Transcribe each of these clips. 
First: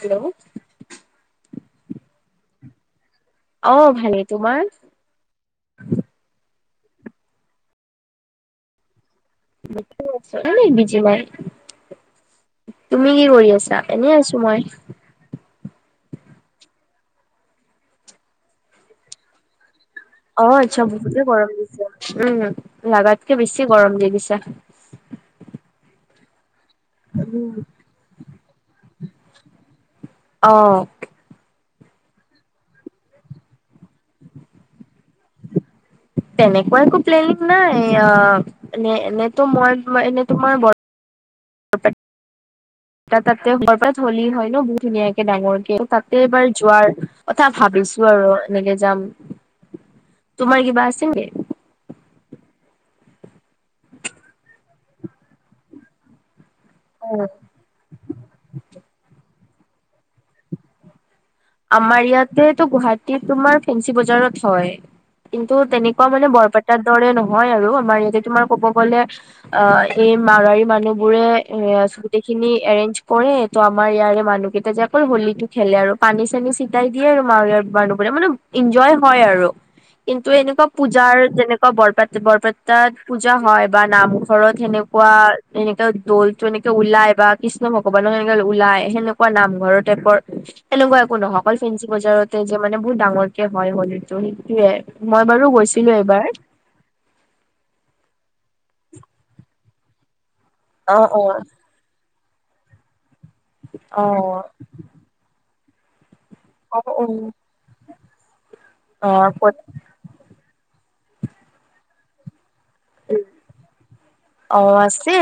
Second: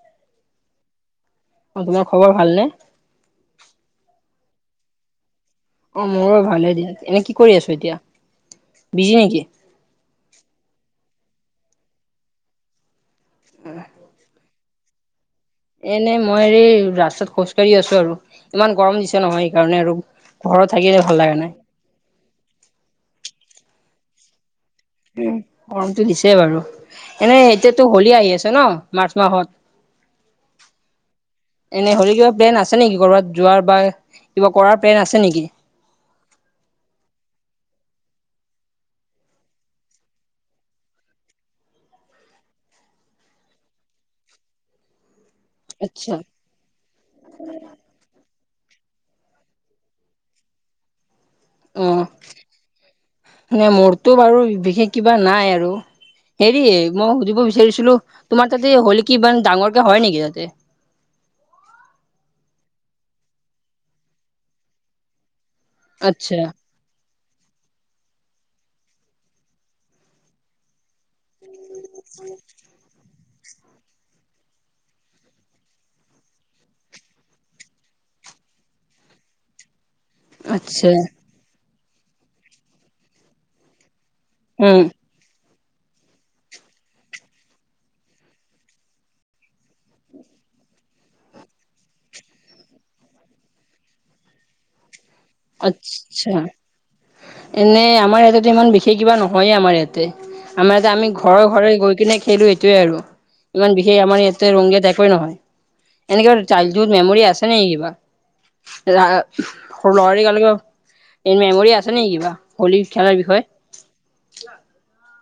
Hello অ' তোমাৰ খবৰ ভালনে? অ' ভালেই তোমাৰ? অ'মোৰো ভালে দিন এনে কি কৰি আছো এতিয়া বিজি নেকি? নাই, নাই বিজি নাই। তুমি কি কৰি আছা? এনেই আছো মই। এনে মই এই ৰাস্তাত খোজকাঢ়ি আছো আৰু ইমান গৰম দিছে নহয় সেইকাৰণে আৰু। অ ঘৰত আচ্ছা থাকিলে বহুতে ভাল লাগে গৰম নাই উম, লাগাতকে বেছি গৰম দি দিছে। উম, গৰমটো দিছে বাৰু এনেই এতিয়াতো হোলি আহি আছে ন মাৰ্চ মাহত। অ', এনেই হৰি কিবা প্লেন আছে নেকি ক'ৰবাত যোৱাৰ বা কিবা কৰাৰ প্লেন আছে নেকি? তেনেকুৱা একো প্লেনিং নাই অ' এনেতো মই এনে তোমাৰ এটা তাতে হোলী হয় ন বহুত ধুনীয়াকে ডাঙৰ আচ্ছা তাতে এবাৰ যোৱাৰ ভাবিছো। আৰু এনেকে যাম তোমাৰ কিবা আছেনে। অ', এনে মোৰটো বাৰু বিশেষ কিবা নাই আৰু হেৰি অ মই সুধিব বিচাৰিছিলোঁ তোমাৰ তাতে হ'লি কি ইমান ডাঙৰকে হয় নিকি তাতে? আমাৰ ইয়াতে টো গুৱাহাটীৰ তোমাৰ ফেঞ্চি বজাৰত হয়। কিন্তু তেনেকুৱা মানে আচ্ছা বৰপে তাৰ দৰে নহয় আৰু আমাৰ ইয়াতে তোমাৰ কব গ'লে অ' এই মাৰোৱাৰী মানুহ বোৰে এ গোটেই খিনি এৰেঞ্জ কৰে। ত' আমাৰ ইয়াৰে মানুহ কেইটা যে অকল হোলীটো খেলে আৰু, পানী চানী চিটাই দিয়ে আৰু মাৰুৱাৰী মানুহবোৰে মানে এনজয় হয় আৰু। কিন্তু এনেকুৱা আচ্ছা পূজাৰ যেনেকুৱা বৰপে- বৰপেটাত পূজা হয় বা নাম ঘৰত উম, সেনেকুৱা এনেকা দৌলটো এনেকে ওলাই বা কৃষ্ণ ভগৱানক এনে ওলাই সেনেকুৱা নামঘৰৰ টাইপৰ এনেকুৱা একো নহয় অকল ফেঞ্চি বজাৰতে যে মানে বহুত ডাঙৰ কে হয় হলীটো সেইটোৱে। মই বাৰু আচ্ছা এনে আমাৰ ইয়াতে ইমান বিশেষ কিবা নহয়ে আমাৰ ইয়াতে। আমাৰ ইয়াতে অ আমি অ ঘৰে ঘৰে গৈ কিনে খেলো এইটোয়ে আৰু। ইমান বিশেষ অ আমাৰ ইয়াতে ৰংগিয়াত একোৱে নহয় এনেক চাইল্ড অ হুড অ মেমৰি আছে অ', ক'ত [unintelligible] মেমৰি আছে নে কিবা হলী খেলাৰ বিষয়ে? অ' আছে।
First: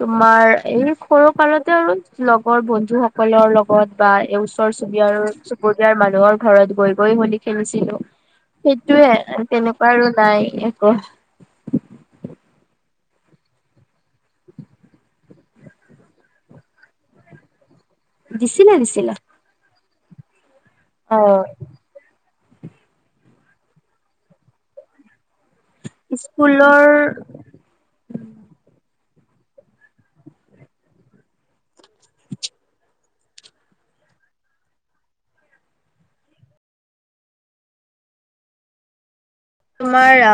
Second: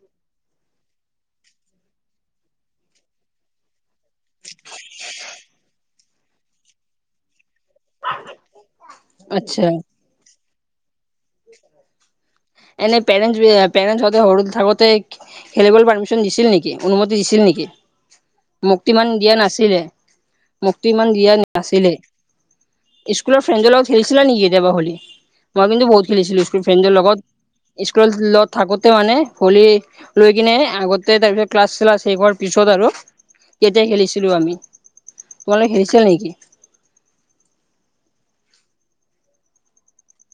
তোমাৰ এই সৰু কালতে আৰু লগৰ বন্ধু সকলৰ লগত বা এই ওচৰ চুবুৰীয়া চুবুৰীয়াৰ মানুহৰ ঘৰত গৈ গৈ হলি খেলিছিলো। সেইটোয়ে আচ্ছা তেনেকুৱা আৰু নাই একো। [unintelligible] এনে পেৰেণ্টচ পেৰেণ্টচ হতে সৰু থাকোতে খেলিবলৈ পাৰ্মিশন দিছিল নিকি অনুমতি দিছিল নিকি? দিছিলে মোক তো দিছিলে ইমান দিয়া নাছিলে, মোক তো অ ইমান দিয়া নাছিলে। স্কুলৰ ফ্ৰেণ্ডৰ লগত খেলছিলা নিকি কেতিয়াবা হলী মই কিন্তু বহুত খেলছিলো স্কুল স্কুলৰ ফেণ্ডৰ লগত। স্কুলত থাকোতে মানে হলি লৈ কিনে আগতে তাৰপিছত ক্লাছ চ্লাছ শেষ হোৱাৰ পিছত আৰু তেতিয়া খেলিছিলোঁ আমি তোমালোকে খেলিছিল নিকি? তোমাৰ আ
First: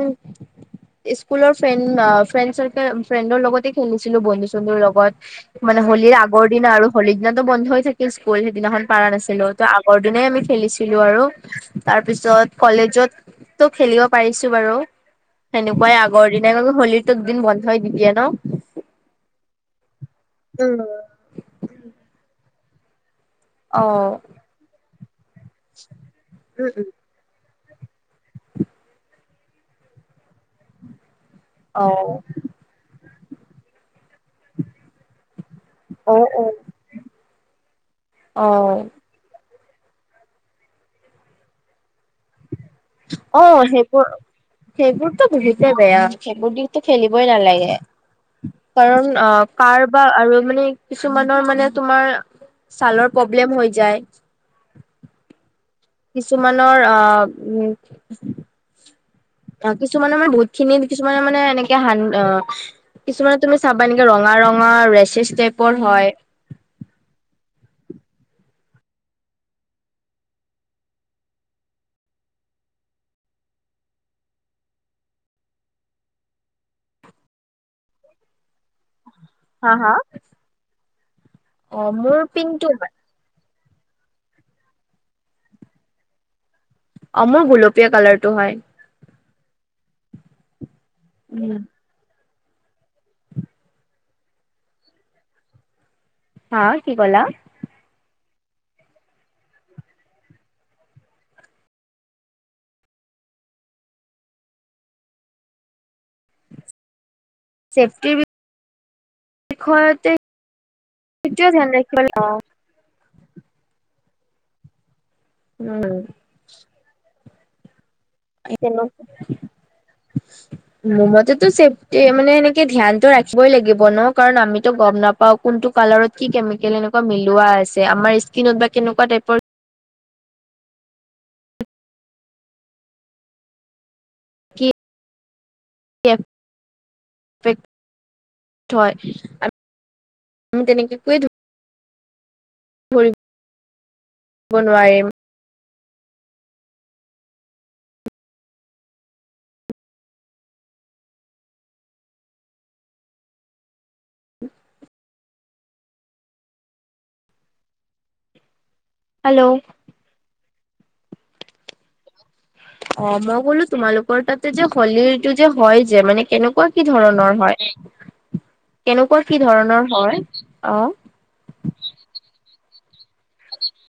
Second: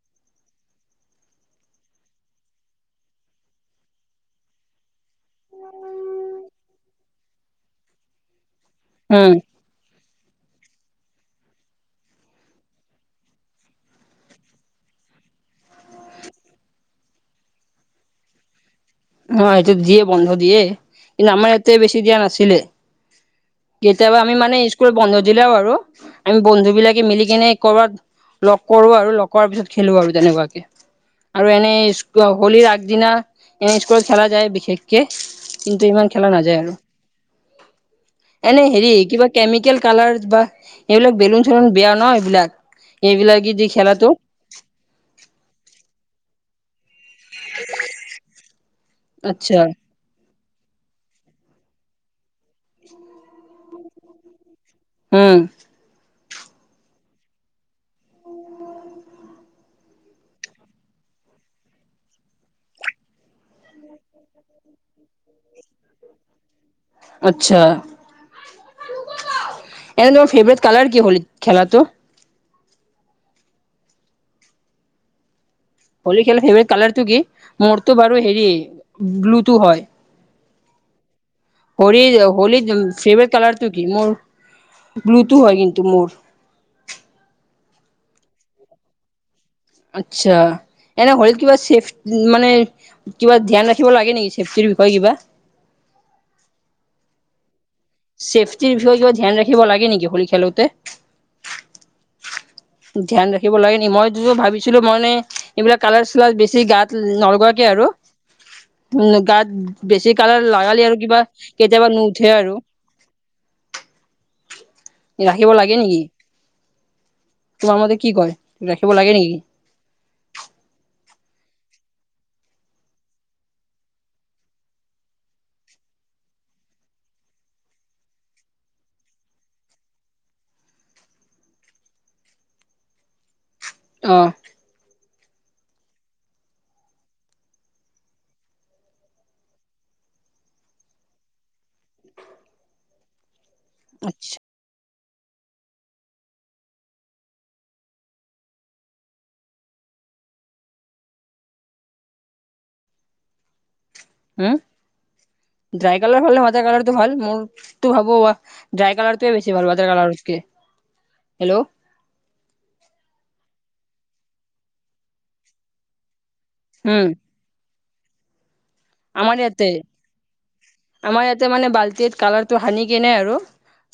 উম স্কুলৰ ফ্ৰেণ্ড আ ফ্ৰেণ্ড চাৰ্- ফ্ৰেণ্ডৰ লগতে খেলিছিলো বন্ধু চন্ধুৰ লগত মানে হলিৰ আগৰ দিনা আৰু হলিৰ দিনাতো বন্ধই থাকে স্কুল সেইদিনাখন পাৰা উম, নাছিলো ত' আগৰ দিনে আমি খেলিছিলো আৰু তাৰপিছত কলেজত তো খেলিব পাৰিছো বাৰু সেনেকুৱাই আগৰ দিনাই হলীটো দিন বন্ধই দি দিয়ে ন'। অ' সেইটো দিয়ে বন্ধ দিয়ে কিন্তু আমাৰ ইয়াতে বেছি দিয়া নাছিলে। অ কেতিয়াবা আমি মানে স্কুল বন্ধ দিলেও আৰু আমি বন্ধু বিলাকে মিলি কেনে কৰবাত লগ কৰো আৰু লগ কৰাৰ পিছত খেলো আৰু তেনেকুৱাকে আৰু এনে অ স্কুল হলিৰ আগদিনা এনে স্কুলত খেলা যায় বিশেষকে। কিন্ত অ ইমান অ খেলা নাযায় আৰু। অ এনে হেৰি কিবা কেমিকেল কালাৰ বা এইবিলাক বেলুন চেলুন বেয়া ন' এইবিলাক। এইবিলাক অ' দি খেলাটো সেইবোৰ সেইবোৰতো বহুতে বেয়া সেইবোৰ দি ত খেলিবই নালাগে কাৰণ অ' আচ্ছা কাৰ বা আৰু মানে কিছুমানৰ মানে তোমাৰ ছালৰ প্ৰব্লেম হৈ যায়। উম। কিছুমানৰ অ' উম, অ' কিছুমানে মানে বহুত খিনি কিছুমানে মানে এনেকে হান অ কিছুমানত তুমি চাবা এনেকে ৰঙা, ৰঙা ৰেচেছ টাইপৰ হয়। আচ্ছা এনে তোমাৰ ফেভৰেট কালাৰ কি হলিত খেলাটো? হলি খেল ফেভৰেট কালাৰটো কি মোৰটো বাৰু হেৰি ব্লুটো হা হয়। হা অ হলীৰ মোৰ হলী পিংকটো হয় ফেভৰেট কালাৰটো কি মোৰ ব্লুটো হয় কিন্তু মোৰ। অ' মোৰ গুলপীয়া কালাৰ টো হয়। আচ্ছা এনে হলিত উম কিবা চেফ মানে কিবা ধ্যান ৰাখিব লাগে নেকি চেফটিৰ বিষয়ে কিবা? হা কি ক'লা? ছেফটিৰ বিষয়ে কিবা ধ্যান ৰাখিব লাগে নেকি হলী খেলোতে? উ ধ্যান ৰাখিব লাগে নি মই টোতো ভাবিছিলোঁ মই এনে এইবিলাক কালাৰ চালাৰ বেছি গাত নলগা কে আৰু চেফটিৰ গাত বিষয়তে বেছি কালাৰ লাগালি আৰু কিবা সেইটোৱে ধ্যান কেতিয়াবা ৰাখিব নু লাগে অ উঠে আৰু। ৰাখিব লাগে উম নেকি? তোমাৰ মতে কি কয়? আহি কেনো ৰাখিব লাগে নেকি মোৰ মতেতো চেফটিয়ে মানে এনেকে ধ্যানটো ৰাখিবই লাগিব ন' কাৰণ আমিতো গম নাপ পাওঁ কোনটো কালাৰত কি কেমিকেল এনেকুৱা মিলোৱা আছে আমাৰ স্কিনত বা কেনেকুৱা টাইপৰ অ', কি কে [unintelligible] [unintelligible] আচ্ছা। বনুৱাইম। উম, ড্ৰাই কালাৰ [unintelligible] টো ভাবো মই। ড্ৰাই কালাৰটোৱে হেল্ল' বেছি ভাল [unintelligible] কালাৰতকে হেল্ল' অ' মই ক'লো তোমালোকৰ তাতে যে হলিৰটো যে হয় মানে কেনেকুৱা কি উম ধৰণৰ হয় কেনেকুৱা আমাৰ কি ইয়াতে ধৰণৰ হয় অ' আমাৰ ইয়াতে মানে বালটিত কালাৰটো হানি কেনে আৰু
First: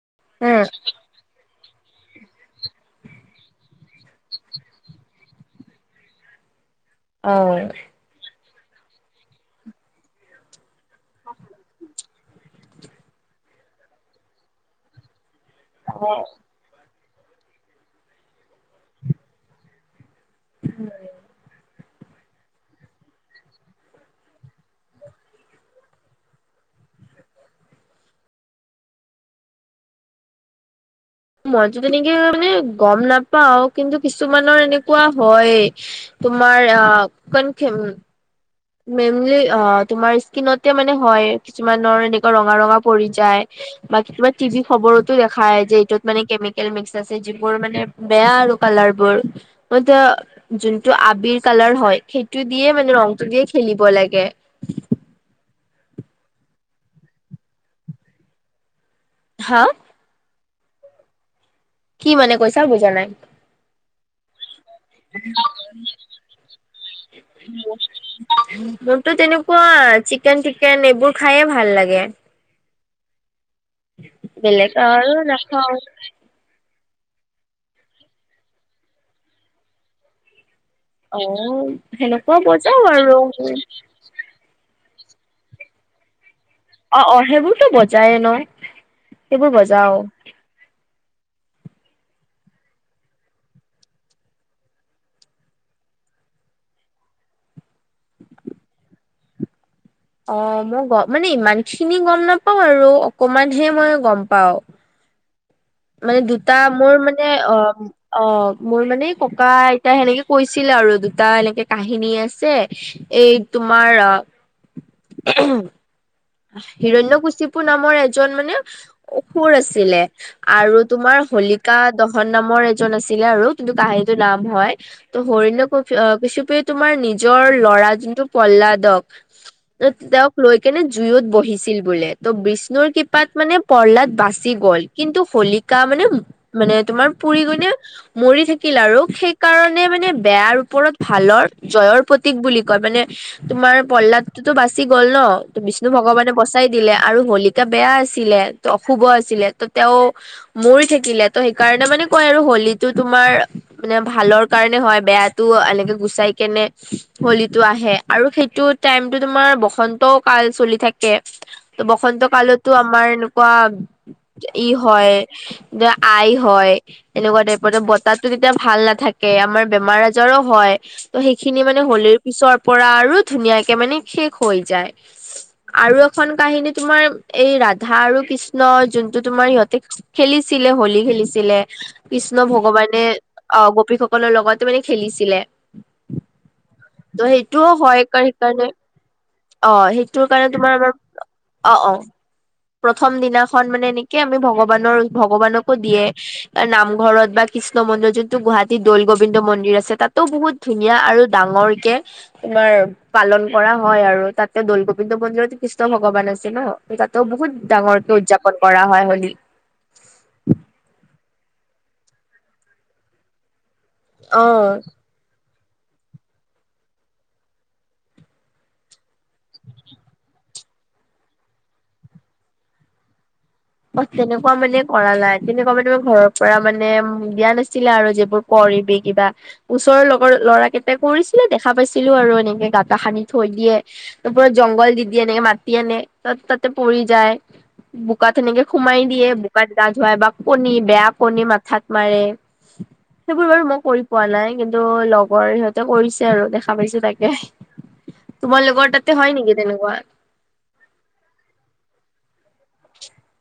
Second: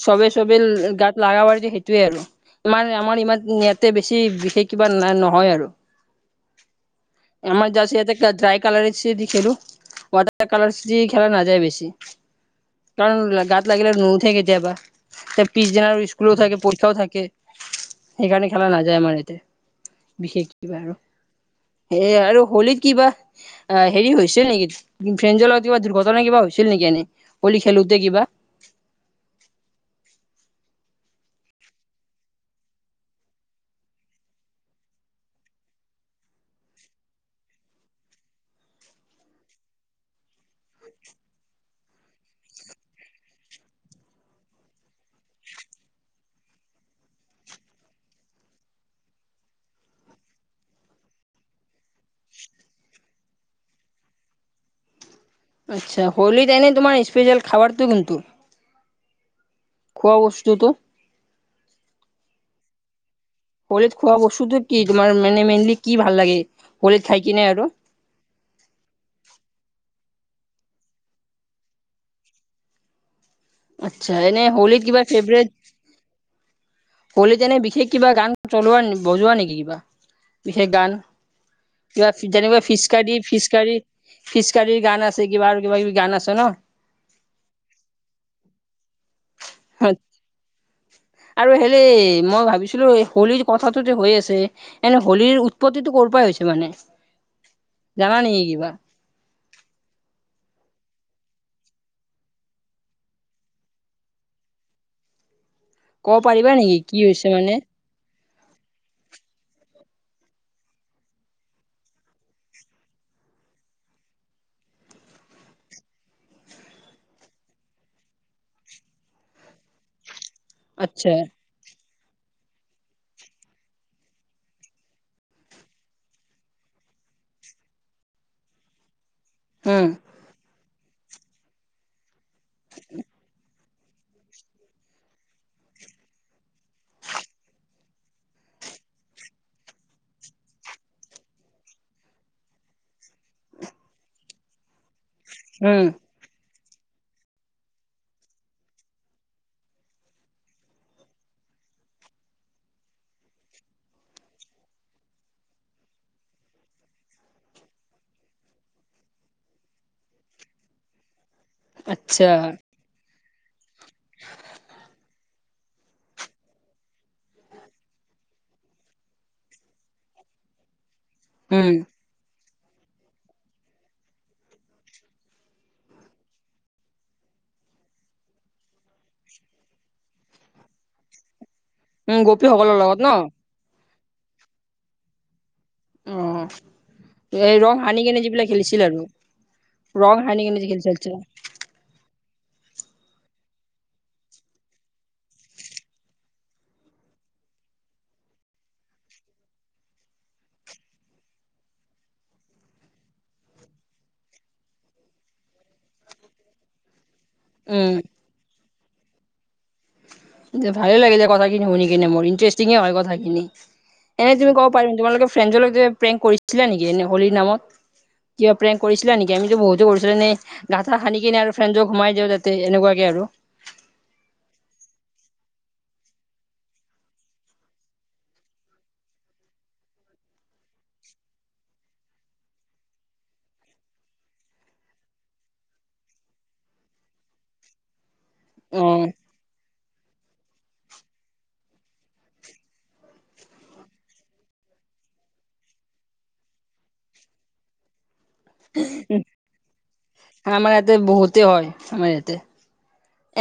চবে, চবে উম গাত লাগাবাৰ দিয়ে সেইটোয়ে আৰু আমাৰ, আমাৰ ইমান ইয়াতে বেছি বিশেষ কিবা নহয় আৰু। [inaudible] এমাৰ যাচ ইয়াতে [unintelligible] ড্ৰাই কালাৰ চে দখেলোঁ। ৱাটাৰ কালাৰ্ছ দি খেলা নাযায় বেছি। কাৰণ গাত লাগিলে নুওথে কেতিয়াবা তে পিছদিনা স্কুলো থাকে, পৰীক্ষাও থাকে। সেইকাৰণে খেলা নাযায় আমাৰ ইয়াতে বিশেষ কিবা আৰু। সেয়ে আৰু হোলীত কিবা অ' হেৰি হৈছে নেকি? ফ্ৰেণ্ডজৰ লগত কিবা দুৰ্ঘটনা কিবা হৈছিল নেকি এনেই হলি খেলোঁতে কিবা? মইতো তেনেকে [unintelligible] মানে গম নাপাও কিন্তু কিছুমানৰ এনেকুৱা হয়ে। তোমাৰ অ' কনখেম মেমলি অ' তোমাৰ স্কিনতে মানে হয় কিছুমানৰ এনেকুৱা ৰঙা, ৰঙা পৰি যায় বা [unintelligible] টিভি খবৰতো দেখায় যে এইটোত মানে কেমিকেল মিক্স আছে যিবোৰ মানে বেয়া আৰু কালাৰ বোৰ [unintelligible] যোনটো আবিৰ কালাৰ হয় সেইটো দিয়ে মানে ৰংটো দিয়ে খেলিব লাগে। আচ্ছা, হোলীত এনেই তোমাৰ স্পেচিয়েল খাৱাৰটো কোনটো? হা খোৱা বস্তুটো কি মানে কৈছা বুজা নাই কলেদ খোৱা বস্তুটো কি তোমাৰ মেনে মেইনলি কি ভাল লাগে কলেদ খাই কিনে আৰু মোৰতো তেনেকুৱা চিকেন তিকেন এইবোৰ খায়ে ভাল লাগে আচ্ছা এনে বেলেগ হোলীত কিবা আৰু নাখাওঁ হ'লিত এনে বিশেষ কিবা গান চলোৱা নে বজোৱা নেকি কিবা বিশেষ গান অ' কিবা সেনেকুৱা যেনিবা বজাও ফিচকাৰী আৰু ফিচকাৰী পিচকাৰীৰ গান আছে কিবা আৰু কিবা কিবি গান আছে ন অ অ সেইবোৰতো বজায়ে ন সেইবোৰ বজাও আৰু হেলে মই ভাবিছিলো হোলীৰ কথাটো যে হৈ আছে এনে হোলীৰ উৎপত্তিটো ক'ৰ পৰাই হৈছে মানে জানা নেকি কিবা? অ মই গ মানে ইমান খিনি গম নাপাও আৰু অকমানহে মই গম পাও ক'ব মানে পাৰিবা দুটা নেকি মোৰ কি হৈছে মানে অ অ মোৰ মানে ককা আইতাই সেনেকে কৈছিলে আৰু দুটা এনেকে কাহিনী আছে এই তোমাৰ হিৰণ্যকশিপুৰ নামৰ এজন মানে অসুৰ আছিলে আৰু আচ্ছা তোমাৰ হলিকা দহন নামৰ এজন আছিলে আৰু কিন্তু কাহিনীটো নাম হয় ত হৰন্য ক কশিপুৰে তোমাৰ নিজৰ ল'ৰা যোনটো প্ৰসল্লাদক উম। তেওঁক লৈ কেনে জুইত বহিছিল বোলে ত বিষ্ণুৰ কৃপাত মানে প্ৰহল্লাদ বাচি গ'ল কিন্তু ফুলিকা মানে মানে তোমাৰ পুৰি কিনে মৰি থাকিল আৰু সেইকাৰণে মানে বেয়াৰ ওপৰত ভালৰ জয়ৰ প্ৰতীক বুলি কয় মানে তোমাৰ প্ৰহল্লাদ টোতো বাচি গ'ল ন উম, বিষ্ণু ভগৱানে বচা চাই দিলে আৰু শলিকা বেয়া আছিলে ত অশুভ আছিলে ত তেওঁ মৰি থাকিলে ত সেইকাৰণে মানে কয় আৰু হলীটো তোমাৰ মানে ভালৰ কাৰণে হয় বেয়াটো এনেকে গুচাই কেনে হোলীটো আহে আৰু সেইটোত টাইমটো তোমাৰ বসন্ত কাল চলি থাকে ত আচ্ছা বসন্ত কালতো আমাৰ এনেকুৱা ই হয় যে আই হয় এনেকুৱা টাইপৰ যে বতাহটো যেতিয়া ভাল নাথাকে আমাৰ বেমাৰ আজাৰো হয় ত সেইখিনি উম, মানে হলীৰ পিছৰ পৰা আৰু ধুনীয়াকে মানে শেষ হৈ যায় আৰু এখন কাহিনী তোমাৰ এই ৰাধা আৰু কৃষ্ণ যোনটো তোমাৰ সিহঁতে খেলিছিলে হলী খেলিছিলে উম, কৃষ্ণ গোপীসকলৰ লগত ভগৱানে ন? অ গোপীসকলৰ লগত মানে খেলিছিলে অ', ত এই ৰং সেইটোও সানি হয় কেনে যিবিলাক সেইকাৰণে খেলিছিল আৰু অ ৰং সেইটোৰ সানি কাৰণে কেনে যে তোমাৰ খেলিছিল আমাৰ আচ্ছা অ অ প্ৰথম দিনাখন মানে এনেকে আমি ভগৱানৰ ভগৱানকো দিয়ে নামঘৰত বা কৃষ্ণ মন্দিৰ যোনটো গুৱাহাটীৰ দৌল গোবিন্দ মন্দিৰ আছে তাতো বহুত ধুনীয়া আৰু ডাঙৰকে তোমাৰ পালন কৰা হয় আৰু তাত এ দৌল গোবিন্দ মন্দিৰত কৃষ্ণ ভগৱান আছে ন তাতো বহুত উম, ডাঙৰকে উদযাপন হয় হলী যে ভালে লাগিলে কথাখিনি শুনিকিনে মোৰ ইণ্টাৰেষ্টিঙে হয় কথাখিনি এনেই তুমি কব অ পাৰিম তোমালোকে ফ্ৰেণ্ডজৰ লগত যে প্ৰেংক কৰিছিলা নেকি এনে হলীৰ নামত? কিবা প্ৰেংক কৰিছিলা নেকি আমিতো বহুতো কৰিছিলো এনে গাঠা সানি কিনে আৰু ফ্ৰেণ্ডজক সোমাই দিওঁ যাতে এনেকুৱাকে আৰু অ তেনেকুৱা মানে কৰা নাই তেনেকুৱা মানে মই ঘৰৰ পৰা মানে উম দিয়া নাছিলে আৰু যিবোৰ কৰিবি কিবা ওচৰৰ লগৰ ল'ৰাকেইটা কৰিছিলে দেখা পাইছিলো আৰু এনেকে গাতা সানি থৈ দিয়ে। তাৰ পৰা জংঘল দি দি এনেকে মাতি আনে ত-তাতে পৰি যায় বোকাত। তেনেকে সোমাই অ', দিয়ে বোকাত গা-ধুৱাই বা কণী বেয়া কণী মাথাত মাৰে। সেইবোৰ বাৰু মই কৰি পোৱা নাই। কিন্তু লগৰ সিহঁতে কৰিছে আৰু দেখা পাইছে চাগে। তোমালোকৰ তাতে হয় নেকি তেনেকুৱা? আমাৰ ইয়াতে বহুতে হয়, আমাৰ ইয়াতে।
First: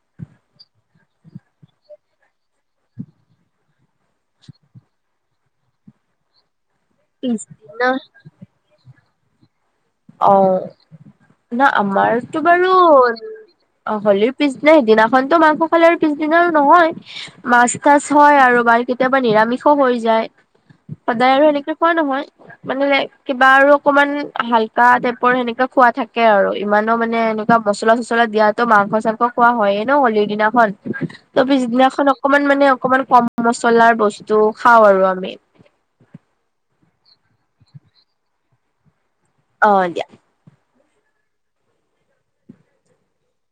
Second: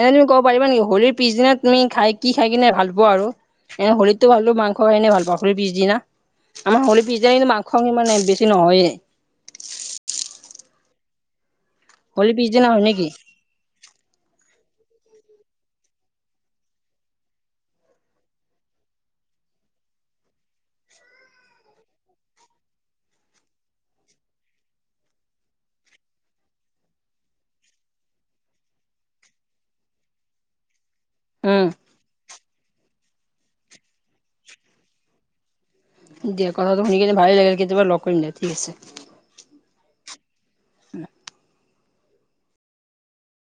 এনে তুমি কব পাৰিবা নেকি হলিৰ পিছদিনাত তুমি খাই কি খাই কিনে ভাল পোৱা আৰু? এনে হোলীতটো ভালো মাংস খাইকিনে ভাল পাওঁ, হোলীৰ পিছদিনা আমাৰ হোলী পিছদিনা কিন্তু মাংস ইমান বেছি নাই নহয়েই। অ' হোলীৰ আমাৰতো পিছদিনা বাৰু হয় নেকি? অ' হোলীৰ পিছদিনা সেইদিনাখনতো মাংস খালে আৰু পিছদিনা আৰু নহয়। মাছ-তাছ হয় আৰু বাৰ কেতিয়াবা নিৰামিষো হৈ যায়। সদায় আৰু সেনেকে খোৱা নহয়, মানে কিবা আৰু অকমান হাল কা টাইপৰ সেনেকা খোৱা থাকে আৰু, ইমানো মানে এনেকুৱা মছলা-চচলা দিয়াতো মাংস-চাংস কোৱা হয়ে ন, হোলীৰ দিনাখন। ত' উম, পিছদিনাখন অকমান মানে অকমান কম মচলাৰ বস্তু খাও আৰু আমি। দিয়া কথাটো শুনি কেনে ভালেই লাগে, কেতিয়াবা লগ কৰিম দিয়া ঠিক আছে। অ' দিয়া! [inaudible]